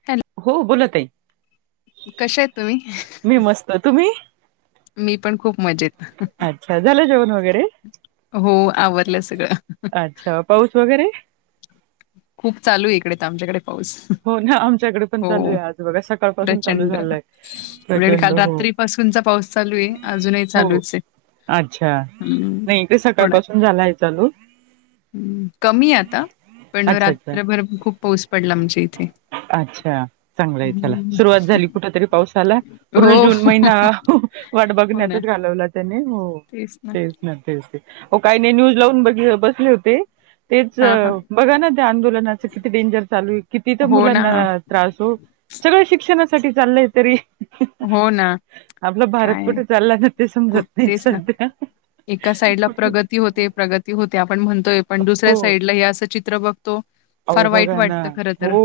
Hello हो बोला ताई कश्या आहेत मी तुम्ही मस्त तुम्ही मी पण खूप मजेत अच्छा, झालं जेवण वगैरे? हो आवरलं सगळं अच्छा, पाऊस वगैरे? खूप चालू इकडे आच्याकडे हो ना आमच्याकडे पण चालू आहे. आज बघा सकाळपासून चालू प्रचंड. झालंय प्रचंड हो सकाळपासून चा पाऊस चालू आहे. अजूनही हो चालूच आहे. अच्छा हम्म. मग ते सकाळ थोडा पाासून झालाय. चालू कमी आता पण अच्छा अच्छा. रात्रभर खूप पाऊस पडला. आमच्या इथे अच्छा चांगलाय चला हम्म. सुरुवात झाली. कुठ तरी पावसाला पूर्ण हो. जून महिना वाट हो ना बघण्यातच घालवला त्याने हो तेच ना तेच ते ओ काही नाही. न्यूज लावून बघ बसले होते. तेच हां हां. बघा ना त्या आंदोलनाच किती डेंजर चालू आहे. किती तर हो ना. मुलांना त्रास हो सगळं शिक्षणासाठी चाललंय. तरी हो ना. आपलं भारत काय कुठे चाललाय, ना ते कुठ समजत नाही. तेच ना. सध्या एका साईड ला प्रगती होते. प्रगती ती होते आपण म्हणतोय पण दुसऱ्या साईडला हे, असं चित्र बघतो. अह फार वाईट बघा ना वाटतं खरं तर. हो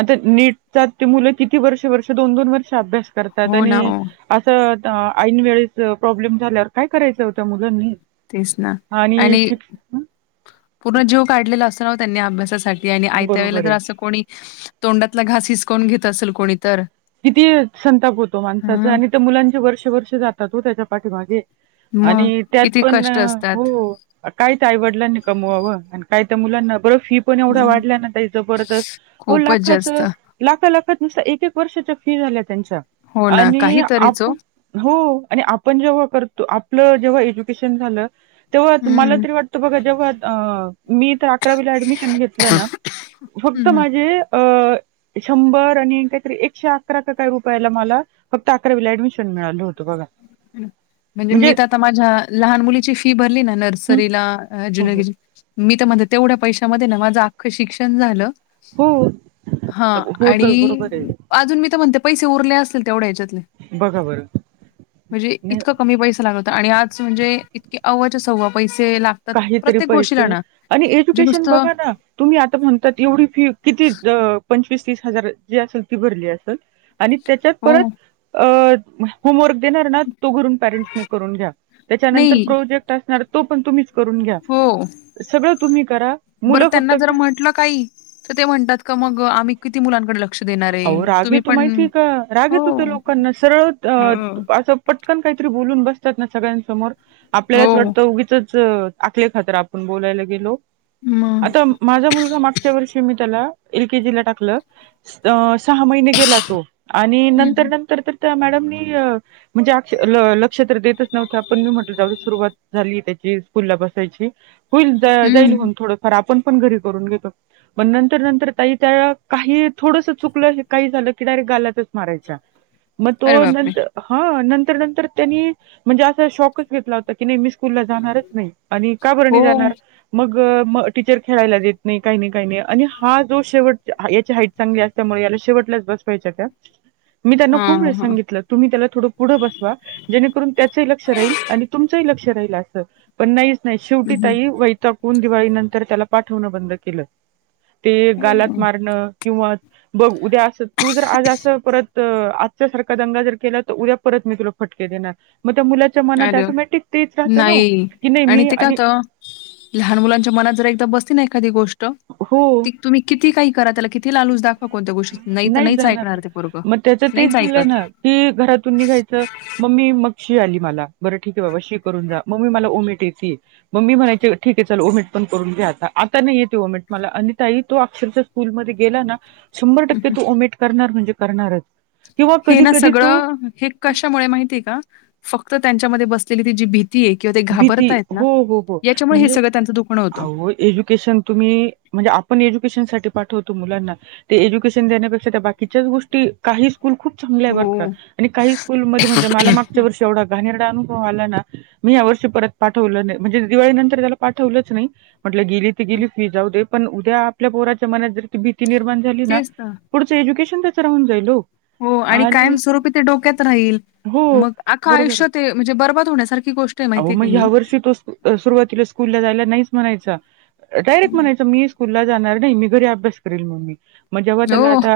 आता नीटचा ते मुलं किती वर्ष वर्ष दोन दोन वर्ष अभ्यास करतात हो आणि ना, हो. असं ऐन वेळेस प्रॉब्लेम झाल्यावर काय करायचं होतं मुलांनी. तेच ना आणि पूर्ण जीव काढलेला असतव त्यांनी अभ्यासासाठी. आणि आयत्या वेळेला बरोबर जर आहे असं कोणी तोंडातला घास हिसकवून घेत असेल कोणी तर. किती संताप होतो माणसाचा हं. आणि त्या मुलांचे वर्ष वर्ष जातात हो त्याच्या पाठीमागे. मग आणि त्यात किती पण कष्ट असतात. हो. काय तर आईवडलांनी कमवावं आणि काय तर मुलांना बरं फी. एवढ्या हं. वाढल्या जर खूपच लाखा जास्त. लाख लाात न. वर्षाच्या फी झाल्या त्यांच्या हो ना, आणि काहीतरीच ओ. आपण हो आणि आपण जेव्हा करतो आपलं जेव्हा एज्युकेशन झालं तेव्हा हं, मला हं, तरी वाट तर बघा जेव्हा मी तर अकरावीला ऍडमिशन घेतलं ना. फक्त हं. माझे अ शंभर आणि काहीतरी एक एकशे अकरा काय रुपयाला मला फक्त अकरावीला ऍडमिशन मिळालं होतं बघा. म्हणजे मी तर आता माझ्या लहान मुलीची फी भरली ना न. हं रीला हो जुन हो. मी तर म्हण तेवढ्या पैशामध्ये ना माझं अख्खं शिक्षण झालं. हो. हा हो आणि तर बरोबर आहे अजून मी तर म्हणते पैसे उरले असतील तेवढ्या ह्याच्यातले. बघा बरं. म्हणजे नाही इतकं कमी पैसा लागला होत आणि आज म्हणजे इतके अव्ज सव्व पैसे लाग काहीतरी पैसे आणि एज्युकेशन नुसतं बघा ना. तुम्ही आता म्हणताात एवढी फी किती पंचवीस तीस हजार जी असेल ती भरली असेल. आणि त्याच्यात हो. परत अ होमवर्क देणार ना. तो कररून पेरेंट्सनी करून घ्या त्याच्यानंतर नाही प्रोजेक्ट असणार तो पण तुम्ही करून घ्या हो. सगळं तुम्ही करा बरं मुलं त्यांना फक्त. जर म्हटलं काही. तर ते म्हणतात का मग आम्ही किती मुलांकडे लतो. अह रागेेतू माहिती आहे का हो. रागेतू ते लोकांना सरळ अ हो. असं. पटकन काहीतरी बोलून बसतात ना सगळ्यांसमोर आपल्यालाच हो. वाटतं उगीच. आल्या खातर आपण बोलायला गेलो. मग. आता माझा मुलगा मागच्या वर्षी मी त्याला एल केजीला टाकलं. अ सहा महिने गेला तो आणि हं, नंतर हं. नंतर तर त्या मॅडमनी. म्हणजे आ ल लक्षत्र देतच नव्हतं आपण मी म्हटल जाऊ सुरुवात झाली त्याची स्कूलला बसायची. होईल जाईल हं. म्हणून थोडंफार आपण. पण घरी करून घेतो प नंतर नंतर ताई त्या काही थोड. चुकलं काही झालं किडायरेट घालातच मारायचा मग अरे तो बापरे! नंतर. हा नंतर नंतर त्यांनी म्हणजे असा शॉकच घेतला होता. ती नेहमी स्कूल ला जाणारच का हो. नाही जाणार. मग म टीचर खेळायला देत नाही काही नाही काही नाही आणि हा जो शेवट त्या याची हाईट चांगली हाय. त्यामुळे याला शेवटलाच बसवायच्या त्या मी त्यांना खूप वेळा हां, हां. सांगितलं. तुम्ही त्याला थोडं गुढं बसवा जेणेकरून त्याचंही लक्ष राहील आणि तुमचंही लक्ष राहील असं. पण नाहीच नाही हं, शेवटी हं. ताई वैताकून दिवाळी नंतर त्याला पाठवणं बंद केलं. ते गालात हं. मारणं किंवा. बघ उद्या असं तू जर आज असं परत आजच्या सारखा दंगा जर केला तर उद्या परत मी तुला फटके देणार. मग त्या मुलाच्या मनात अरे टोमॅटिक तेच राहतं न नाही की नाही मी ते काय आणि''--'' होतं, लहान मुलांच्या मनात जर एकदा बसती ना एखादी गोष्ट. हो, तुम्ही किती काही करा त्या किती लालाूज दाख''--'' नाही जाणार तो मग त्याच नाहीच तेच झालं ऐकत. ना कि घरातून निघायचं. मम्मी मग शी आली मला बरं ठीक आहे बाबा शी करून जा मम्मी मला उमेट येते. मम्मी म्हणायचे ठीक आहे चल ओमेट पण करून घ्या आता आता नाही येते ओमिट मला आणि ताई तो अक्षरशा. स्कूलमध्ये गेला ना शंभर हं, टक्के हं. तू ओमेट करणार म्हणजे करणारच. किंवा हे कधी ना कधी तो सगळं हे कशामुळे माहितीय का फक्त त्यांच्यामध्ये बसलेली ती जी भीती. ती किंवा ते भीती घाबरताय ना हो, याच्यामुळे हे सगळं त्यांचं दुखणं होतं. होय एजुकेशन. तुम्ही म्हणजे आपण एज्युकेशन साठी पाठवतो मुलांना. ते एज्युकेशन देण्यापेक्षा त्या बाकीच्याच गोष्टी काहीच. स्कूल खूप चांगले बर का हो. काही स्कूलमध्ये म्हणजे मला मागच्या वर्षी. तेवढा घाानरड अुभव आला ना. मी या वर्षी परत पाठवलं नाही म्हणजे दिवाळी नंतर त्याला पाठवलंच नाही म्हटलं गेली तर हं, गेली फी जाऊ दे. पण उद्या आपल्या पोराच्या मनात जर ती भीती निर्माण झाली ना पुढचं एज्युकेशन त्याच राहून जाईल हो. हो आणि कायम स्वरूपी ते डोक्यात राहील हो मग आख बरोबर आहे. आयुष्या ते. म्हणजे बरबद होण्यासारी गोष्ट. आहे अहो माहिती मग आहे का ह्या ही? वर्षी तो सुरुवातीला स्कूलला जायला नाहीच म्हणायचा डायरेक्ट म्हणायचा मी. स्कूल ला जाणार नाही मी घरी अभ्यास करे मम्मी मग जेव्हा त्याला हो. आता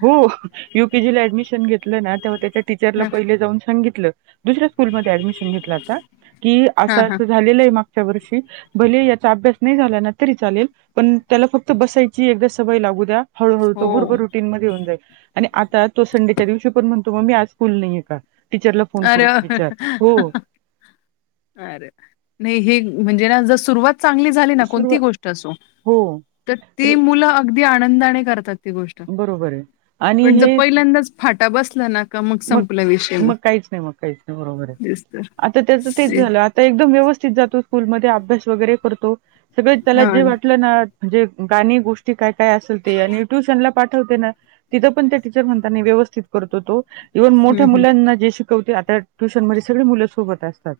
हो. युकेजी ला ऍडमिशन घेतलं ना तेव्हा त्याच्या टीचरला पहिले जाऊन सांगितलं. दुसऱ्या स्कूलमध्ये ऍडमिशन घेतलं आता की असं हां, हां. अस झालेलं आहे मागच्या वर्षी. भले याचा अभ्यास नाही झाला ना तरी चालेल पण त्याला फक्त बसायची एकदा सवय लागू द्या. हळूहळू त हो. बरोबर. तीन मध्ये होऊन जाईल आणि आता तो संडेच्या दिवशी पण म्हणतो मम्मी आज स्कूल नाहीये का. टीचरला फोन अरे करून विचार हो. अरे अरे नाही हे म्हणजे ना जर सुरुवात. चांगली झाली ना सुरुवात कोणती गोष्ट असो हो तर ते मुलं अगदी आनंदाने करतात. त गोष्ट बरोबर आहे आणि पण जर हे पहिल्यांदाच फाटा बसला ना. का मग संपला विषय मग काहीच नाही मग काहीच नाही बरोबर आहे तेच तर. आता त्याचं तेच ते झालं आता. तर एकदम व्यवस्थित जातो स्कूलमध्ये अभ्यास वगैरे करतो सगळे त्याला हां. जे वाटलं ना. म्हणजे गाणी गोष्टी काय काय असेल ते आणि ट्युशनला. पाठवते ना तिथ पण ते टीचर म्हणता व्यवस्थित करतो तो इव्हन मोठ्या हं, हं. मुलांना जे शिकवते, आता ट्यूशनमध्ये सगळे मुलं सोबत असतात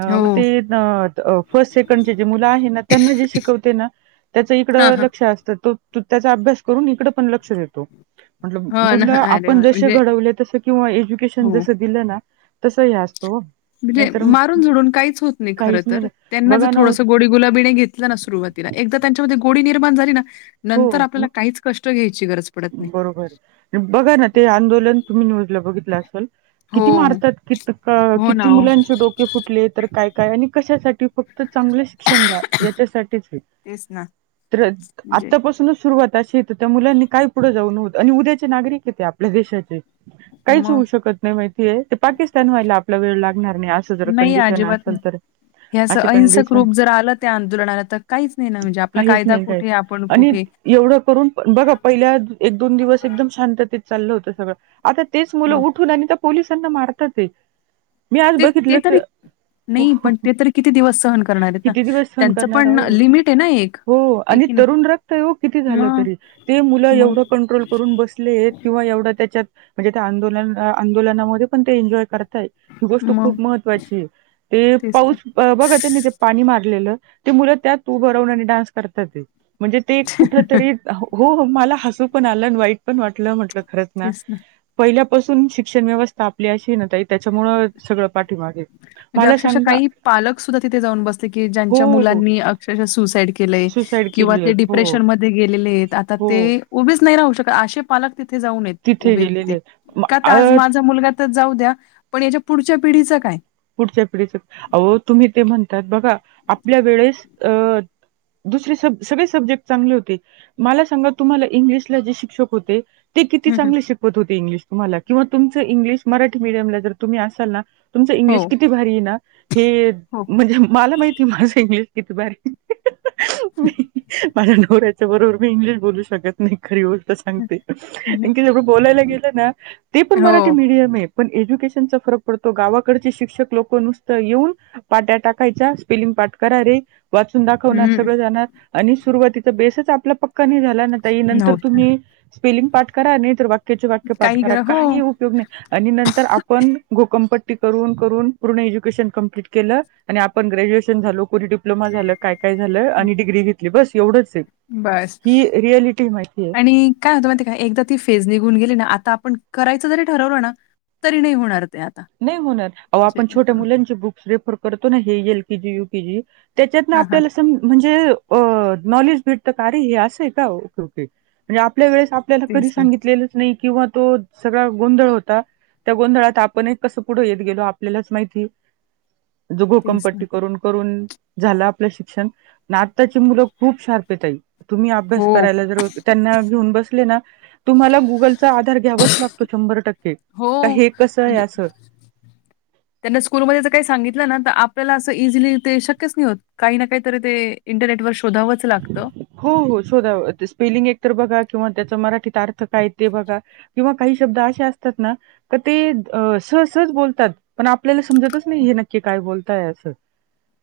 अ मग हो. ते अह फर्स्ट सेकंडचे जे मुलं आहे ना त्यांना जे शिकवते ना त्याचं हां, इकडं हां. लक्ष असतं तो त त्याचा अभ्यास करून इकड पण लक्ष देतो म्हणलं हां ना. मुलं अरे आपण वाह! जसे म्हणजे घडवले तसे किंवा एज्युकेशन हो. जसं दिलं ना तसं हे असतं हो म्हणजे नाहीतर मारून झोडून काहीच होत नाही खर काहीच तर त्यांना जर बघा ना थोडस गोडी गुलाबीने घेत ल ना सुरुवातीला एकदा त्यांच्यामध्ये गोडी निर्माण झाली ना हो नंतर आपल्याला मग काहीच कष्ट घ्यायची गरज पडत नाही. बरोबर. बघा ना ते आंदोलन तुम्ही न्यूजला बघितलं असेल हो किती मारतात कित अह हो ना किती हो मुलांचे डोक ते फुटले तर काय काय आणि कशासाठी फक्त चांगलं शिक्षण द्या. याच्यासाठीच आहे, तेच ना त्र म्हणजे पासूनच सुरुवात अशी आहे तर त्या मुलांनी काय पुढे जाऊन होत आणि उद्याचे नागरिक आहेत ते आपल्या देशाचे काहीच मग होऊ शकत नाही माहितीय ते पाकिस्तान व्हायला आपला वेळ लागणार नाही असं जर नाही कंडिशन अजिबात नाही. आहे [inaudible] हे असं अहिंसक रूप जर आलं त्या आंदोलनाला तर काहीच नाही ना म्हणजे आपला काहीच कायदा नाही काहीच कुठे आपण आणि कुठे एवढं करून बघा पहिल्या एक दोन दिवस एकदम शांततेत चाललं होतं सगळं आता तेच मुलं हो. उठून आणि त्या पोलिसांना मारतात आहे, मी आज ते ते बघितलं तर तरी हो नाही पण ते तरी किती दिवस सहन करणार आहेत ना किती दिवस सहन त्यांचं करणार पण आहो, लिमिट आहे ना एक हो आहे आणि की नाही तरुण रक्त आहे किती झाल मग तरी ते मुल एवढं मग कंट्रोल करून बस ले किंवा एवढ त्याच्यात म्हणजे आंदोल आंदोलनामध्ये पण ते एन्जॉय करताहेत. ही गोष्ट मग खूप महत्त्वाची आहे, ते तेच तर पाऊस अह बघा त्यांनी ते पाणी मारलेलं, ते मुलं त्यात उभ राहून आणि डान्स करतात आहेत. म्हणजे ते कुठ तरी, हो हो, मला हसू पण आलं आणि वाईट पण वाटलं, म्हटलं खरच ना पहिल्यापासून शिक्षण व्यवस्था आपली अशी आहे ना ताई, त्याच्यामुळं सगळं पाठीमागे म्हणजे मला अक्षरशः सांगा काही पालक सुद्धा तिथे जाऊन बसले, की हो, ज्यांच्या हो. मुलांनी अक्षरशः सुसाईड केलंय. सुसाईड किंवा केली ते आहेत. हो, डिप्रेशन मध्ये गेलेले आहेत, आता हो. ते, उभेच नाही राहू शकत, असे पालक तिथे जाऊन आहेत तिथे उभे आहेत गेलेले ते, म का तर आज अ माझा मुलगा तर जाऊ द्या, पण याच्या पुढच्या पिढीच काय? पुढच्या पिढीच आहो तुम्ही ते म्हण त्यात बघा, आपल्या वेळेस अ दुसरे सब, सगळे सब्जेक्ट चांगले होते मला सांगा तुम्हाला इंग्लिशला जे शिक्षक होते, ते किती हं, हं. चांगले शिकवत होते इंग्लिश तुम्हाला किंवा तुमचं इंग्लिश मराठी मिडियमला जर तुम्ही असाल ना तुमचं हो, इंग्लिश किती भारी आहे ना, हे हो. म्हणजे मला माहिती आहे, माझं इंग्लिश किती भारी आहे ते. माझ्या नवऱ्याच्या बरोबर मी इंग्लिश बोलू शकत नाही, खरी बोल सांगते, नाही. कारण की जेवढं बोलायला गेलं ना ते पण मराठी हो. मीडियम आहेत. पण एज्युकेशनचा फरक पडतो गावाकडचे शिक्षक लोक नुसत येऊन, पाट्या टाकायच्या, स्पेलिंग पाठ करा रे वाचून दाखवणार, हं. सगळं जाणार, आणि सुरुवातीचा बेसच आपल्या पक्का नाही झाला ना ताई नंतर नव्हता. तुम्ही स्पेलिंग पाठ करा, नाही तर वाक्याचे वाक्य पाठ काही करा, हो. काही उपयोग नाही. आणि नंतर आपण, घोकमपट्टी करून करून पूर्ण एज्युकेशन कंप्लीट केलं, आणि आपण ग्रॅज्युएशन झालो पुढे डिप्लोमा झालं, काय काय झालं, आणि डिग्री घेतली, बस एवढंच आहे. बस ही रियालिटी माहिती आहे. आणि काय होतं माहितीय का एकदा ती फेज निघून गेली ना, आता आपण करायचं जरी ठरवलं ना तरी नाही होणार ते आता. नाही होणार. अवो म्हणजे आपण छोट्या हां. मुलांचे बुक्स रेफर करतो ना, हे एल केजी यू केजी त्याच्यात ना हां, हां. आपल्याला त म्हणजे अ नॉलेज भेटत का अरे हे असंय का? ओके ओके म्हणजे आपल्या वेळेस आपल्याला कधी तेच ना, सांगितलेलंच नाही किंवा तो सगळा गोंधळ होता त्या गोंधळात आपण ही कस पुढे येत गेलो आपल्यालाच माहिती ज तेच ना. भोकमपट्टी करून करून झालं आपलं शिक्षण न आताची मुलं खूप शार्पये ताई तुम्ही अभ्यास हो. करायला जर त्यांना घेऊन बसले ना तुम्हाला गुगलचा आधार घ्यावाच लागतो शंभर टक्के. हो का हे कसं आहे म्हणजे असं त्यांना स्कूलमध्येच काही ज सांगितलं ना, तर आपल्याला असं इझिली ते शक्यच नाही होत. काही ना काहीतरी ते इंटरनेट वर शोधावंच लागतं. हो हो शोधाव ते स्पेलिंग एक तर बघा किंवा त्याचा मराठीत अर्थ काय ते बघा. किंवा काही शब्द असे असतात ना, तर ते सह सहज बोलतात. पण आपल्याला समजतच नाही, हे नक्की काय बोलताय असं.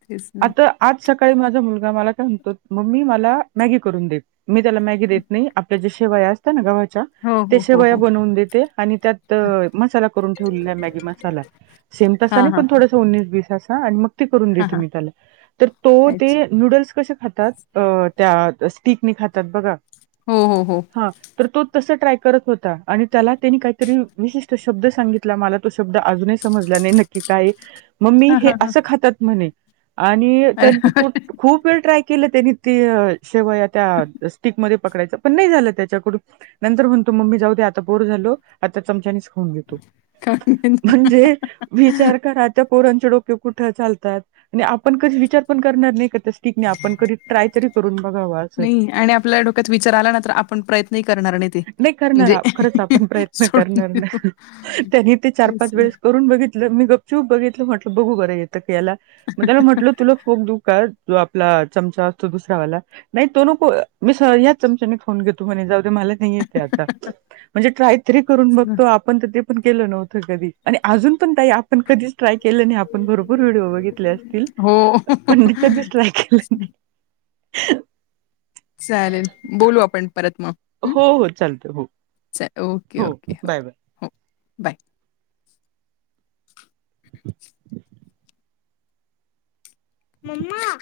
तेच ना. आता, आज सकाळी माझा मुलगा मला काय म्हणतो, मम्मी मला मॅगी करून दे मी त्याला मॅगी हं. देत नाही, आपल्या ज्या शेवाया असत ना गव्हाच्या हो, ते हो, हो, शेवया हो. बनवून देते आणि त्यात मसाला करून ठेवलेला आहे मॅगी मसाला. सेम तसा हां, नाही, हां, पण हां. थोडसं उन्नीस बीस असा आणि मग ते करून हां, देते हां. मी त्याला तर तो ते अच्छा. नूडल्स कसे खातात अ त्या स्टिकनी खातात बघा हो, हो, हो. हा तो तस ट्राय करत होता, आणि त्याला त्यांनी काही तरी विशिष्ट शब्द सांगितला सांगितला मला तो शब्द अजूनही समजला नाही नक्की काय मम्मी हां, हे हां, हां. असं खातात म्हणे आणि अरे त्यानी ते तुट बापरे! खूप वेळ ट्राय केलं त्यानी ते शेवया त्या स्टिकमध्ये पकडायचं पण नाही झालं त्याच्याकडून नंतर म्हण तो मम्मी जाऊ दे आता बोर झालो आता चमच्यानेच खाऊ खाऊन घेतो. म्हणजे विचार करा त्या पोरांचे डोके कुठ चालतात आणि आपण कधी विचार पण करणार नाही का तसे ठीक नाही आपण कधी ट्राय तरी करून बघाव असं नाही आणि आपल्याला डोक्यात विचार आला ना तर आपण प्रयत्नही करणार नाहीत. नाही करणार खरच आपण प्रयत्न सोडून करणार देऊ. ना त्यांनी ते चार तेच पाच ना. वेळेस करून बघित मी गपचूप बघितलं म्हटलं बघू बरं येतं की याला मग त्याला म्हटलं तुला फोक देऊ का? जो आपला चमचा असतो दुसरावाला. नाही तो नको मी सहज याच चमचाने खाऊन घेतो म्हणे जाऊ दे मला - - नाही येतय अता म्हणजे ट्राय तरी करून तेच ना. बघतो आप आपण ते पण केलं नव्हतं कधी आणि अजून पण ताई आपण कधीच ट्राय केलं नाही आपण भरपूर व्हिडिओ बघितले असतील हो. पण कधीच ट्राय केलं नाही ह चालेल बोलू आपण परत मग हो हो चालतं हो. च ओके ओके हो बाय बाय. हो बाय. मम्मा-